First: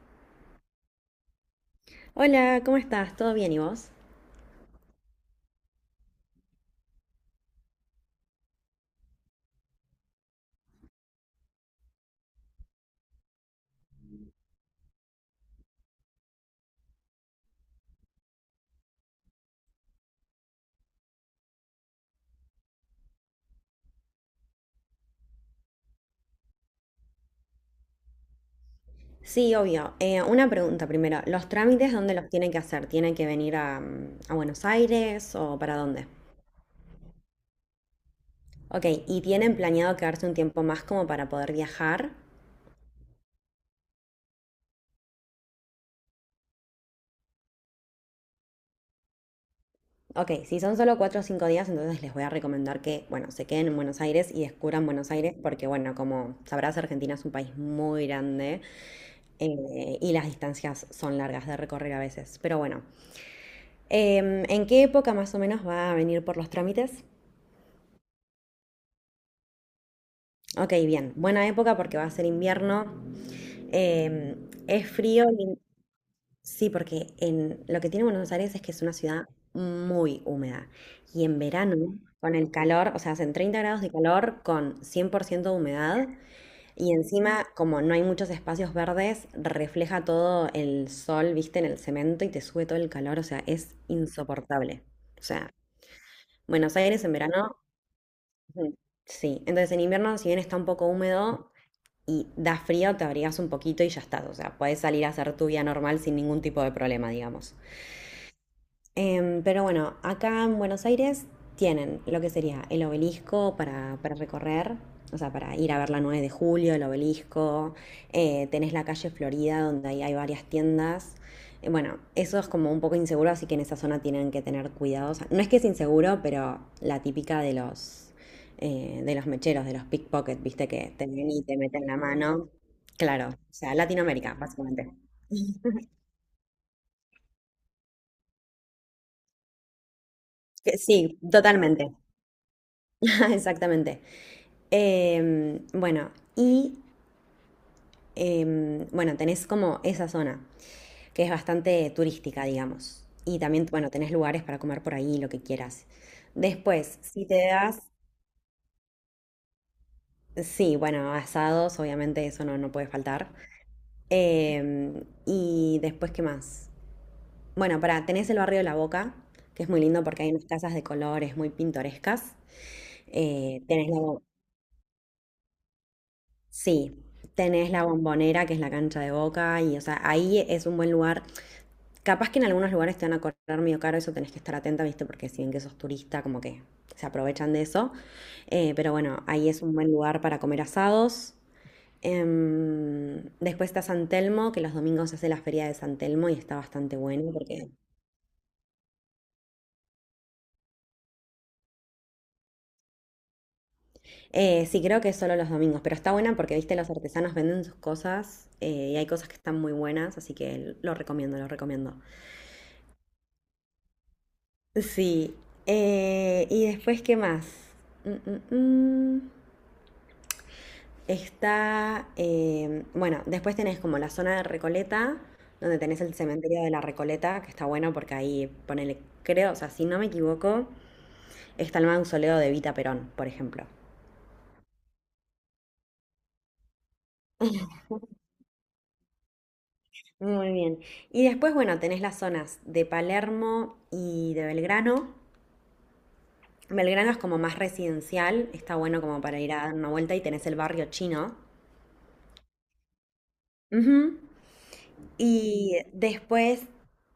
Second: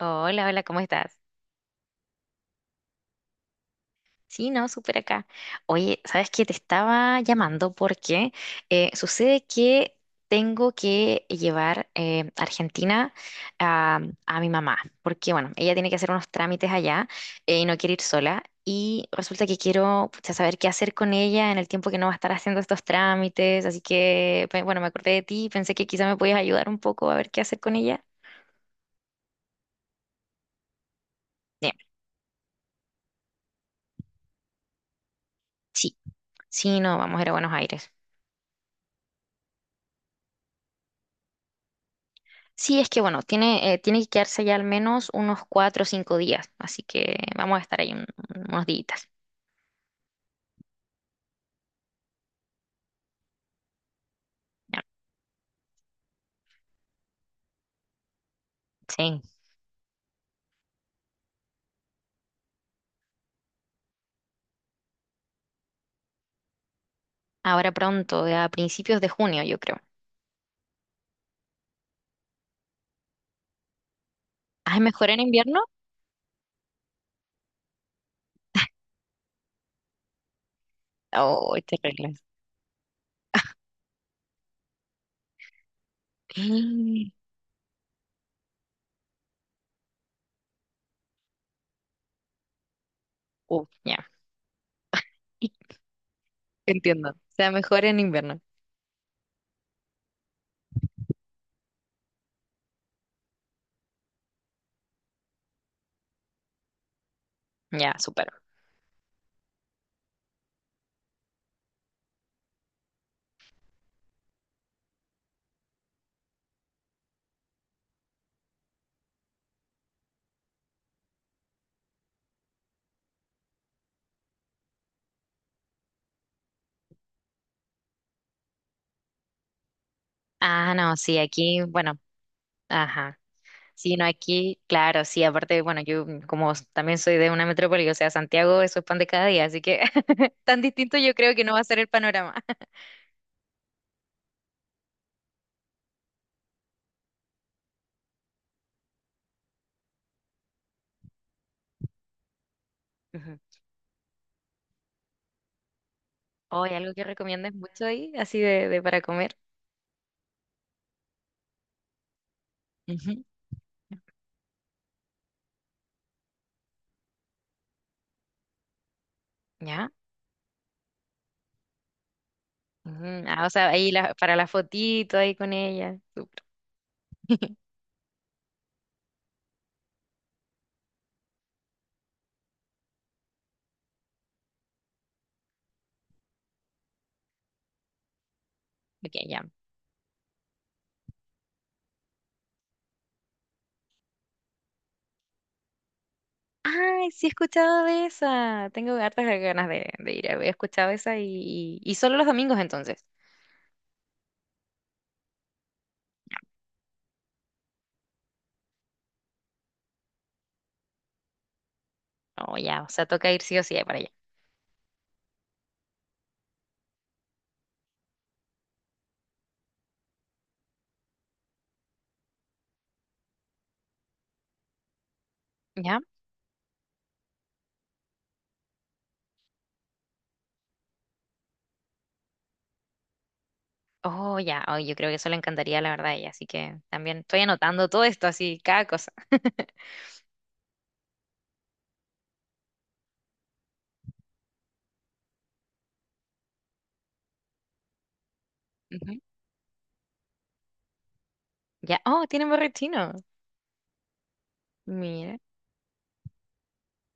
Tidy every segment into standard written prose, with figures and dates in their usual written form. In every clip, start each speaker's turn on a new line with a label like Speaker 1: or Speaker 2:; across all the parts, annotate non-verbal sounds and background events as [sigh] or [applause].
Speaker 1: Hola, hola, ¿cómo estás?
Speaker 2: Hola, ¿cómo estás? ¿Todo bien y vos?
Speaker 1: Sí, no, súper acá. Oye, ¿sabes qué? Te estaba llamando porque sucede que tengo que llevar a Argentina a, a mi mamá, porque bueno, ella tiene que hacer unos trámites allá, y no quiere ir sola. Y resulta que quiero pucha, saber qué hacer con ella en el tiempo que no va a estar haciendo estos trámites. Así que, bueno, me acordé de ti y pensé que quizá me podías ayudar un poco a ver qué hacer con ella.
Speaker 2: Sí, obvio. Una pregunta primero. ¿Los
Speaker 1: Bien,
Speaker 2: trámites dónde los tienen que hacer? ¿Tienen que venir a Buenos Aires o para
Speaker 1: sí,
Speaker 2: dónde?
Speaker 1: sí, no, vamos a ir a Buenos Aires.
Speaker 2: Ok, ¿y tienen planeado quedarse un tiempo más como para poder viajar?
Speaker 1: Sí, es que bueno, tiene, tiene que quedarse allá al menos unos 4 o 5 días, así que vamos a estar ahí unos días.
Speaker 2: Ok, si son solo 4 o 5 días, entonces les voy a recomendar que, bueno, se queden en Buenos Aires y descubran Buenos Aires porque, bueno, como sabrás, Argentina es un país muy grande,
Speaker 1: Sí,
Speaker 2: y las distancias son largas de recorrer a veces. Pero bueno, ¿en qué época más o menos va a venir por los trámites?
Speaker 1: ahora pronto, a principios de junio, yo creo.
Speaker 2: Ok, bien. Buena época porque va a ser invierno.
Speaker 1: ¿Ah, es
Speaker 2: Es
Speaker 1: mejor en
Speaker 2: frío.
Speaker 1: invierno?
Speaker 2: Sí, porque en, lo que tiene Buenos Aires es que es una ciudad muy húmeda. Y en
Speaker 1: Oh,
Speaker 2: verano,
Speaker 1: te arreglas.
Speaker 2: con el calor, o sea, hacen 30 grados de calor con 100% de humedad.
Speaker 1: [gasps]
Speaker 2: Y encima, como no hay muchos espacios verdes, refleja todo el sol, viste, en el cemento y te sube todo el calor. O sea, es
Speaker 1: Ya,
Speaker 2: insoportable. O sea, Buenos Aires
Speaker 1: entiendo.
Speaker 2: en
Speaker 1: O sea,
Speaker 2: verano,
Speaker 1: mejor en invierno.
Speaker 2: ujú, sí. Entonces en invierno, si bien está un poco húmedo, y da frío, te abrigas un poquito y ya estás. O sea, puedes salir a hacer tu vida normal sin ningún tipo de problema, digamos.
Speaker 1: Ya, súper.
Speaker 2: Pero bueno, acá en Buenos Aires tienen lo que sería el obelisco para recorrer, o sea, para ir a ver la 9 de julio, el obelisco. Tenés la calle Florida, donde ahí hay varias tiendas. Bueno, eso es como un poco inseguro, así que en esa zona tienen que tener cuidado. O sea, no es que es inseguro, pero la típica de los mecheros, de los pickpockets, viste,
Speaker 1: Ah,
Speaker 2: que
Speaker 1: no,
Speaker 2: te
Speaker 1: sí,
Speaker 2: ven y te
Speaker 1: aquí,
Speaker 2: meten la
Speaker 1: bueno,
Speaker 2: mano.
Speaker 1: ajá.
Speaker 2: Claro, o sea,
Speaker 1: Sí, no,
Speaker 2: Latinoamérica,
Speaker 1: aquí,
Speaker 2: básicamente.
Speaker 1: claro, sí, aparte, bueno, yo también soy de una metrópoli, o sea, Santiago, eso es pan de cada día, así que [laughs] tan
Speaker 2: Que
Speaker 1: distinto
Speaker 2: sí,
Speaker 1: yo creo que no va a ser
Speaker 2: totalmente,
Speaker 1: el panorama.
Speaker 2: [laughs] exactamente. Eh, bueno, y bueno, tenés como esa zona, que es bastante turística, digamos. Y
Speaker 1: [laughs]
Speaker 2: también, bueno, tenés lugares para comer por ahí, lo que quieras.
Speaker 1: Hoy algo
Speaker 2: Después,
Speaker 1: que
Speaker 2: si te
Speaker 1: recomiendas
Speaker 2: das,
Speaker 1: mucho ahí, así de para comer.
Speaker 2: sí, bueno, asados, obviamente eso no, no puede
Speaker 1: Ujú.
Speaker 2: faltar. Eh, y después, ¿qué más? Bueno, para, tenés el barrio de La Boca, que es muy
Speaker 1: ¿Ya?
Speaker 2: lindo porque hay unas casas de colores muy pintorescas.
Speaker 1: Ujú. Ah, o
Speaker 2: Eh,
Speaker 1: sea,
Speaker 2: tenés la, bo-
Speaker 1: para la fotito ahí con ella. Súper.
Speaker 2: sí, tenés la Bombonera, que es la cancha de Boca, y o sea, ahí es un buen lugar. Capaz que en algunos lugares te van a cobrar medio caro, eso tenés que estar atenta, ¿viste? Porque si bien que sos turista, como que se aprovechan de eso. Pero
Speaker 1: Ok,
Speaker 2: bueno,
Speaker 1: ya.
Speaker 2: ahí es un buen lugar para comer asados. Después está San Telmo, que los domingos se hace la feria de San Telmo y está bastante
Speaker 1: Ay, sí he
Speaker 2: bueno porque...
Speaker 1: escuchado de esa. Tengo hartas ganas de ir. He escuchado esa y solo los domingos entonces.
Speaker 2: Sí, creo que es solo los domingos, pero está buena porque, viste, los artesanos venden sus cosas, y hay cosas que están muy buenas, así que lo recomiendo, lo recomiendo.
Speaker 1: Oh, ya. O sea, toca ir sí o sí para allá.
Speaker 2: Sí. Y después, ¿qué más? Mm, mm, mm. Está, bueno, después tenés como la zona de Recoleta, donde
Speaker 1: ¿Ya?
Speaker 2: tenés el cementerio de la Recoleta, que está bueno porque ahí, ponele, creo, o sea, si no me equivoco, está el mausoleo de Evita Perón, por ejemplo.
Speaker 1: Oh, ya. Oh, yo creo que eso le encantaría, la verdad, a ella. Así que también estoy anotando todo esto, así, cada cosa. Ujú. [laughs]
Speaker 2: Muy bien. Y después, bueno, tenés las zonas de Palermo y de Belgrano. Belgrano es como más residencial, está bueno como para ir a dar una vuelta y tenés el barrio chino.
Speaker 1: Ya. Oh, tiene borrachino.
Speaker 2: Ujú.
Speaker 1: Mira.
Speaker 2: Y después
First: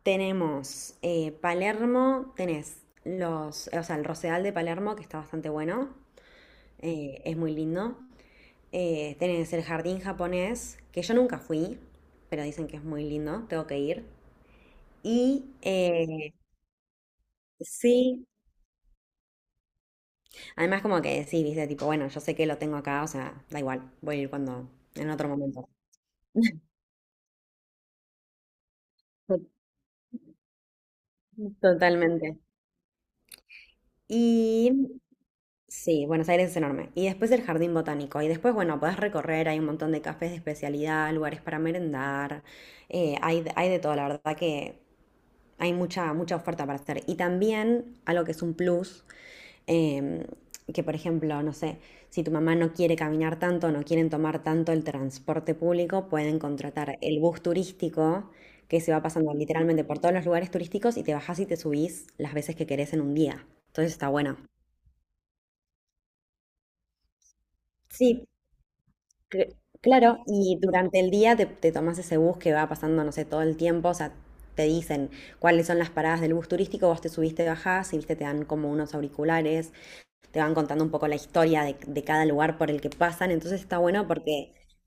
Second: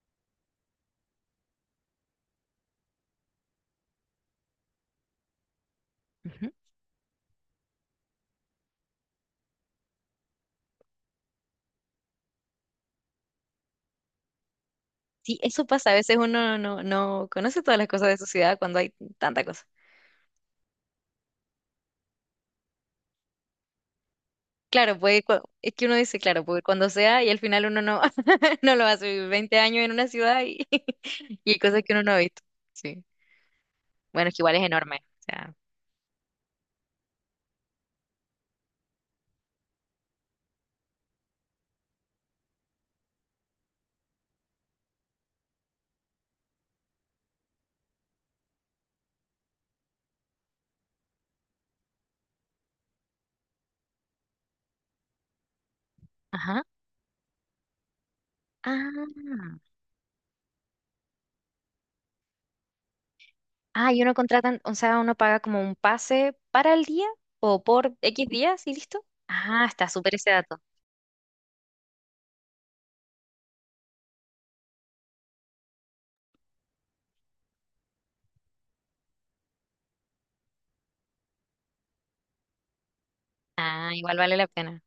Speaker 2: tenemos Palermo, tenés los, o sea, el Rosedal de Palermo, que está bastante bueno, es muy lindo. Tenés el jardín japonés, que yo nunca fui, pero dicen que es muy lindo, tengo que ir.
Speaker 1: Sí,
Speaker 2: Y
Speaker 1: eso pasa. A veces
Speaker 2: eh,
Speaker 1: uno no conoce todas las cosas de su
Speaker 2: sí,
Speaker 1: ciudad cuando hay tanta cosa.
Speaker 2: además como que sí, viste, tipo, bueno, yo sé que lo tengo acá, o sea, da igual, voy a ir cuando,
Speaker 1: Claro,
Speaker 2: en
Speaker 1: puede,
Speaker 2: otro momento.
Speaker 1: es que uno dice, claro, puede cuando sea y al final uno no, [laughs] no lo hace. Vivir Veinte
Speaker 2: [laughs]
Speaker 1: años en una ciudad y, [laughs] y hay cosas que uno no ha
Speaker 2: Totalmente.
Speaker 1: visto. Sí. Bueno, es que igual es enorme.
Speaker 2: Y
Speaker 1: O sea,
Speaker 2: sí, Buenos Aires es enorme. Y después el jardín botánico. Y después, bueno, podés recorrer, hay un montón de cafés de especialidad, lugares para merendar, hay de todo, la verdad que hay mucha, mucha oferta para hacer. Y también algo que es un plus, em, que por ejemplo, no sé, si tu mamá no quiere caminar tanto, no quieren tomar tanto el transporte público, pueden
Speaker 1: ajá.
Speaker 2: contratar el bus turístico que se va pasando
Speaker 1: Ah,
Speaker 2: literalmente por todos los lugares turísticos y te bajás y te subís las veces que querés en un día.
Speaker 1: ah,
Speaker 2: Entonces
Speaker 1: y
Speaker 2: está
Speaker 1: uno
Speaker 2: bueno.
Speaker 1: contratan, o sea, uno paga como un pase para el día o por X
Speaker 2: Sí,
Speaker 1: días y listo. Ah, está súper
Speaker 2: Claro,
Speaker 1: ese dato.
Speaker 2: y durante el día te tomas ese bus que va pasando, no sé, todo el tiempo, o sea, te dicen cuáles son las paradas del bus turístico, vos te subiste, bajás y viste, te dan como unos auriculares, te van contando un poco la historia de cada lugar por el que pasan, entonces está
Speaker 1: Ah,
Speaker 2: bueno
Speaker 1: igual vale la
Speaker 2: porque
Speaker 1: pena.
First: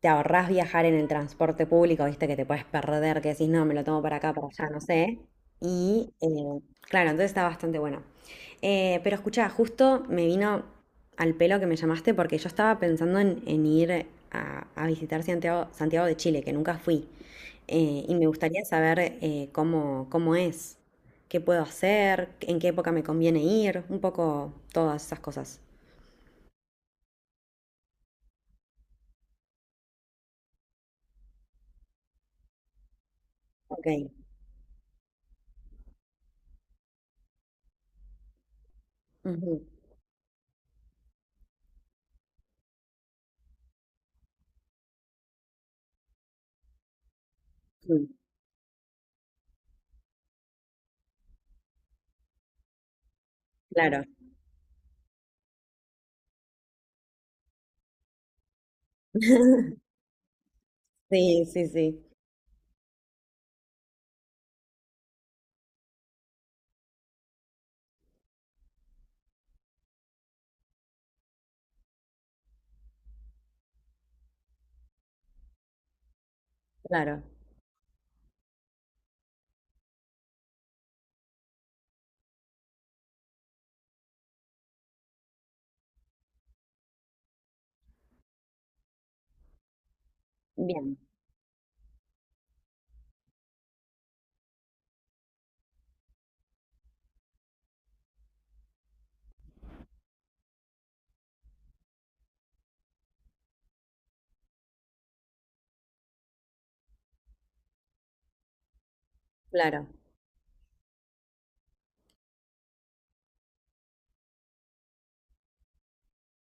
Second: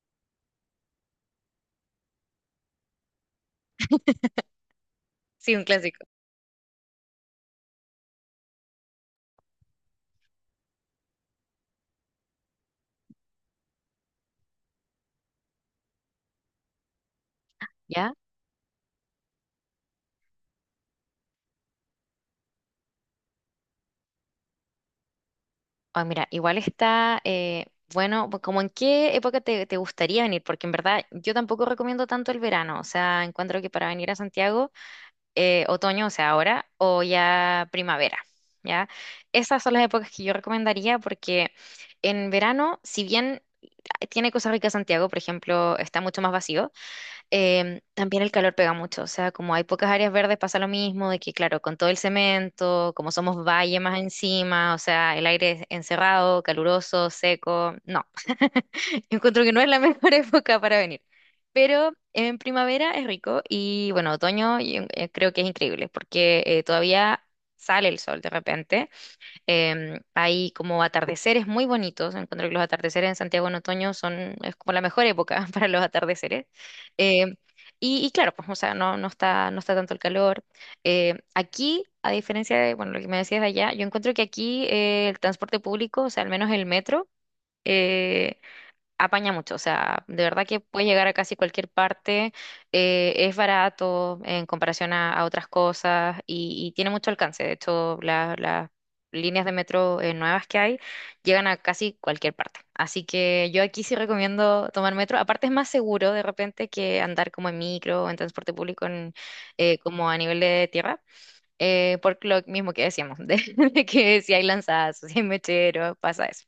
Speaker 2: te ahorrás viajar en el transporte público, viste que te puedes perder, que decís, no, me lo tomo para acá, para allá, no sé.
Speaker 1: Sí, un clásico.
Speaker 2: Y eh, claro, entonces está bastante bueno. Pero escuchá, justo me vino al pelo que me llamaste porque yo estaba pensando en ir a visitar Santiago, Santiago de Chile, que nunca fui.
Speaker 1: ¿Ya?
Speaker 2: Y me gustaría saber cómo, cómo es, qué puedo hacer, en qué época me conviene ir, un poco todas esas cosas.
Speaker 1: Ah, mira, igual está, bueno, pues como en qué época te gustaría venir, porque en verdad yo tampoco recomiendo tanto el verano, o sea, encuentro que para
Speaker 2: Ok.
Speaker 1: venir a Santiago, otoño, o sea, ahora, o ya primavera, ¿ya?
Speaker 2: Ujú.
Speaker 1: Esas son las épocas que yo recomendaría porque en verano, si bien ah, tiene cosas ricas Santiago, por ejemplo, está mucho más vacío. Em,
Speaker 2: Mm,
Speaker 1: también el calor pega mucho, o sea, como hay pocas áreas verdes pasa lo mismo, de que claro, con todo el cemento, como somos valle más
Speaker 2: claro.
Speaker 1: encima, o sea, el aire es encerrado, caluroso, seco, no, [laughs] encuentro que no es
Speaker 2: [laughs]
Speaker 1: la mejor [laughs] época para venir.
Speaker 2: Sí, sí,
Speaker 1: Pero
Speaker 2: sí.
Speaker 1: en primavera es rico y bueno, otoño yo, creo que es increíble porque todavía sale el sol de repente. Em, hay como atardeceres muy bonitos. Encuentro que los atardeceres en Santiago en otoño son, es como la mejor época [laughs] para los atardeceres.
Speaker 2: Claro,
Speaker 1: Em, y claro, pues, o sea, no, no está tanto el calor. Em, aquí, a diferencia de, bueno, lo que me decías de allá, yo encuentro que aquí el transporte público, o sea, al menos el metro, eh, apaña mucho, o sea, de verdad que puedes
Speaker 2: bien,
Speaker 1: llegar a casi cualquier parte, es barato en comparación a otras cosas y tiene mucho alcance. De hecho, las líneas de metro nuevas que hay llegan a casi cualquier parte. Así que yo aquí sí recomiendo tomar metro. Aparte es más seguro de repente que andar como en micro o en transporte público en,
Speaker 2: claro.
Speaker 1: como a nivel de tierra. Eh, por lo mismo que decíamos, [laughs] de que si hay lanzazos, si hay mecheros, pasa eso.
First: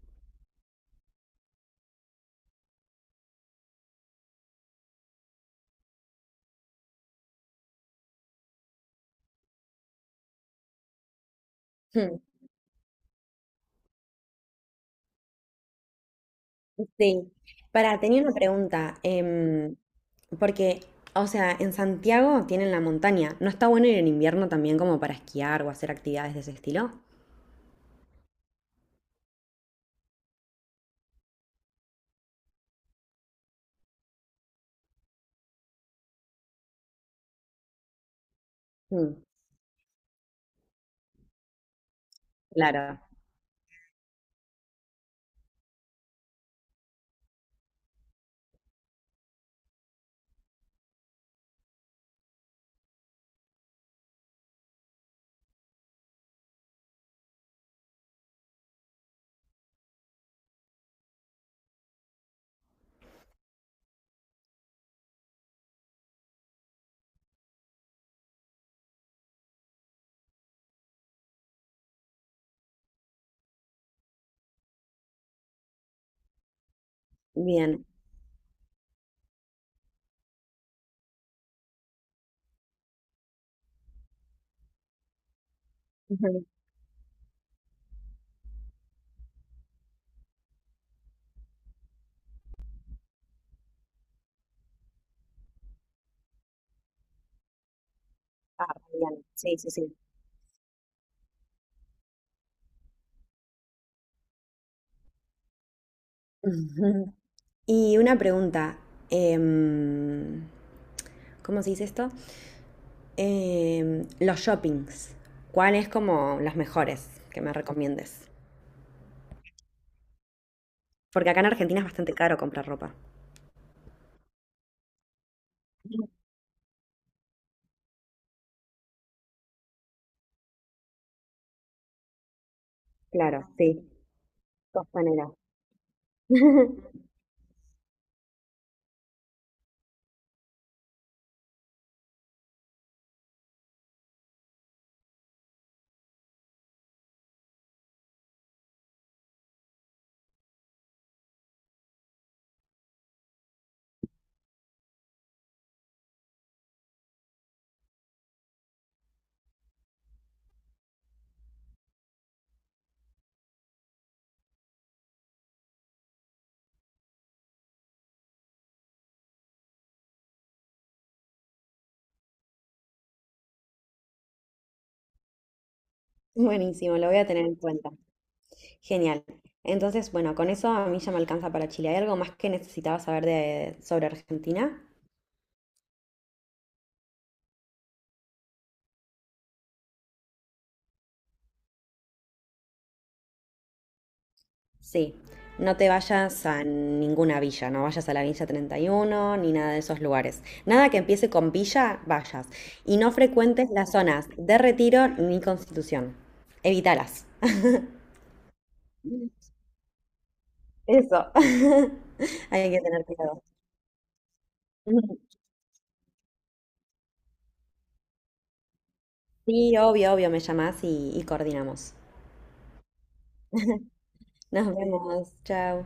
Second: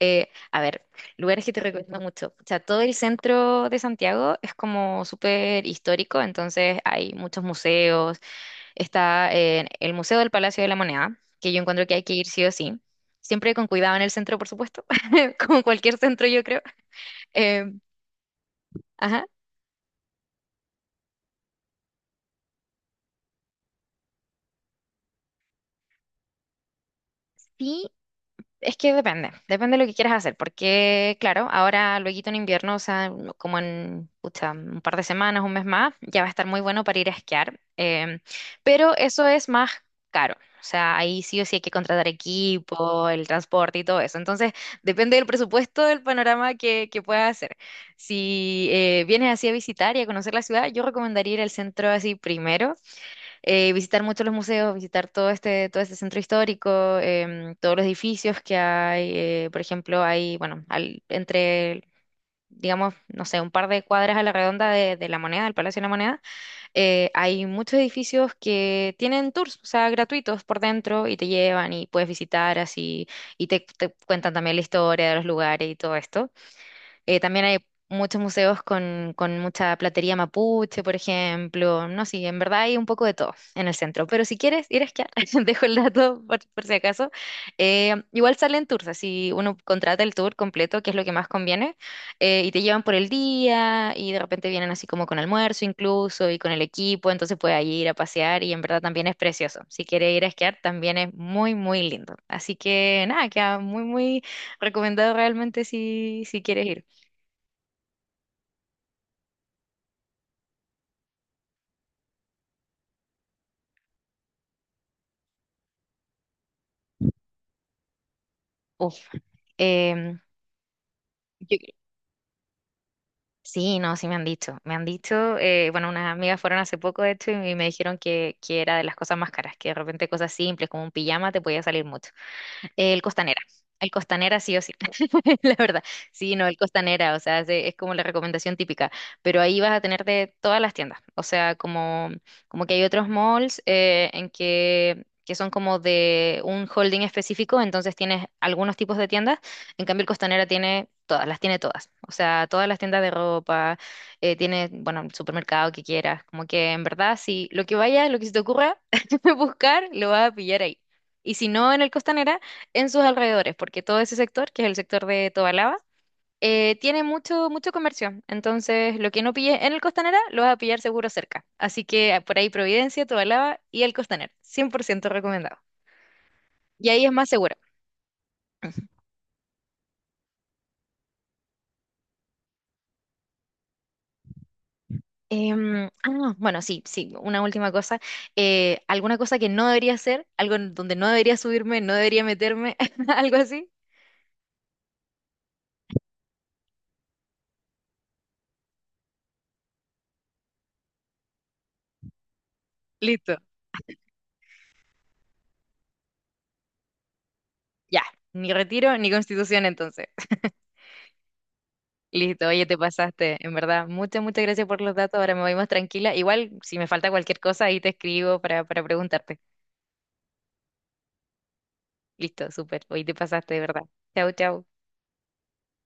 Speaker 1: A ver, lugares que te recomiendo mucho. O sea, todo el centro de Santiago es como súper histórico, entonces hay muchos museos. Está el Museo del Palacio de la Moneda, que yo encuentro que hay que
Speaker 2: Hmm.
Speaker 1: ir sí o sí. Siempre con cuidado en el centro, por supuesto, [laughs] como cualquier centro, yo creo.
Speaker 2: Sí.
Speaker 1: Eh,
Speaker 2: Para, tenía una pregunta,
Speaker 1: ajá.
Speaker 2: porque, o sea, en Santiago tienen la montaña. ¿No está bueno ir en invierno también como para esquiar o hacer actividades de ese estilo?
Speaker 1: Sí, es que depende, depende de lo que quieras hacer, porque claro, ahora luego en invierno, o sea, como en pucha, un par de semanas, un mes más, ya va a estar muy bueno para ir a esquiar, em, pero
Speaker 2: Mm,
Speaker 1: eso es más caro, o sea, ahí sí o sí hay que contratar
Speaker 2: claro,
Speaker 1: equipo, el transporte y todo eso, entonces depende del presupuesto, del panorama que puedas hacer. Si vienes así a visitar y a conocer la ciudad, yo recomendaría ir al centro así primero, visitar mucho los museos, visitar todo este centro histórico, em, todos los edificios que hay. Eh, por ejemplo, hay, bueno, entre, digamos, no sé, un par de cuadras a la redonda de la Moneda, del Palacio de la Moneda, hay muchos edificios que tienen tours, o sea, gratuitos por dentro y te llevan y puedes visitar así y te cuentan también la historia de los lugares y todo esto. También hay
Speaker 2: bien.
Speaker 1: muchos museos con mucha platería mapuche, por ejemplo. No, sí, en verdad hay un poco de todo en el centro. Pero si quieres ir a esquiar, [laughs] dejo el dato
Speaker 2: Ujú.
Speaker 1: por si acaso. Igual salen tours, así uno contrata el tour completo, que es lo que más conviene, y te llevan por el día y de repente vienen así como con almuerzo incluso y con el equipo, entonces puedes ahí ir a pasear y en
Speaker 2: Ah,
Speaker 1: verdad también es
Speaker 2: bien, sí,
Speaker 1: precioso.
Speaker 2: sí,
Speaker 1: Si
Speaker 2: sí.
Speaker 1: quieres ir a esquiar, también es muy, muy lindo. Así que nada, queda muy, muy recomendado realmente si, si quieres ir.
Speaker 2: Ujú. Y una pregunta, em, ¿cómo se dice esto? Los shoppings, ¿cuáles como los mejores que me recomiendes?
Speaker 1: Uf, em,
Speaker 2: Porque acá en
Speaker 1: yo
Speaker 2: Argentina es bastante caro comprar ropa.
Speaker 1: sí, no, sí me han dicho. Me han dicho, bueno, unas amigas fueron hace poco de hecho y me dijeron que era de las cosas más caras, que de repente cosas simples como un pijama te podía salir mucho. El Costanera.
Speaker 2: Claro, sí,
Speaker 1: El Costanera sí o sí,
Speaker 2: Costanera.
Speaker 1: [laughs] la verdad. Sí, no, el
Speaker 2: [laughs]
Speaker 1: Costanera, o sea, es, es como la recomendación típica, pero ahí vas a tener de todas las tiendas, o sea, como, como que hay otros malls en que son como de un holding específico, entonces tienes algunos tipos de tiendas, en cambio el Costanera tiene todas, las tiene todas, o sea, todas las tiendas de ropa, tiene, bueno, el supermercado que quieras, como que en verdad, si lo que vaya, lo que se te ocurra [laughs] buscar, lo vas a pillar ahí. Y si no en el Costanera, en sus alrededores, porque todo ese sector, que es el sector de Tobalaba, tiene mucho, mucho comercio. Entonces, lo que no pille en el Costanera, lo vas a pillar seguro cerca. Así que ah, por ahí Providencia, Tobalaba y el Costanera, 100% recomendado. Y
Speaker 2: Buenísimo,
Speaker 1: ahí
Speaker 2: lo
Speaker 1: es
Speaker 2: voy a
Speaker 1: más
Speaker 2: tener
Speaker 1: seguro.
Speaker 2: en cuenta. Genial. Entonces, bueno, con eso a mí ya me alcanza para Chile. ¿Hay algo más que necesitabas saber de, sobre Argentina?
Speaker 1: Em, ah, bueno, sí, sí, una última cosa. ¿Alguna cosa que no debería hacer? ¿Algo en donde no debería subirme, no debería meterme? [laughs] ¿Algo así?
Speaker 2: Sí, no te vayas a ninguna villa, no vayas a la Villa 31 ni nada de esos lugares. Nada que empiece con villa, vayas. Y no
Speaker 1: Listo.
Speaker 2: frecuentes las zonas de Retiro ni Constitución. Evítalas. [laughs]
Speaker 1: Ya, ni Retiro ni Constitución entonces.
Speaker 2: Eso. [laughs]
Speaker 1: Listo, oye,
Speaker 2: Hay
Speaker 1: te
Speaker 2: que tener
Speaker 1: pasaste,
Speaker 2: cuidado.
Speaker 1: en verdad. Muchas, muchas gracias por los datos. Ahora me voy más tranquila. Igual, si me falta cualquier cosa, ahí te escribo para preguntarte.
Speaker 2: Sí, obvio, obvio, me llamás y coordinamos.
Speaker 1: Listo, súper. Hoy te pasaste, de verdad. Chau, chau.
Speaker 2: Nos vemos. Chao.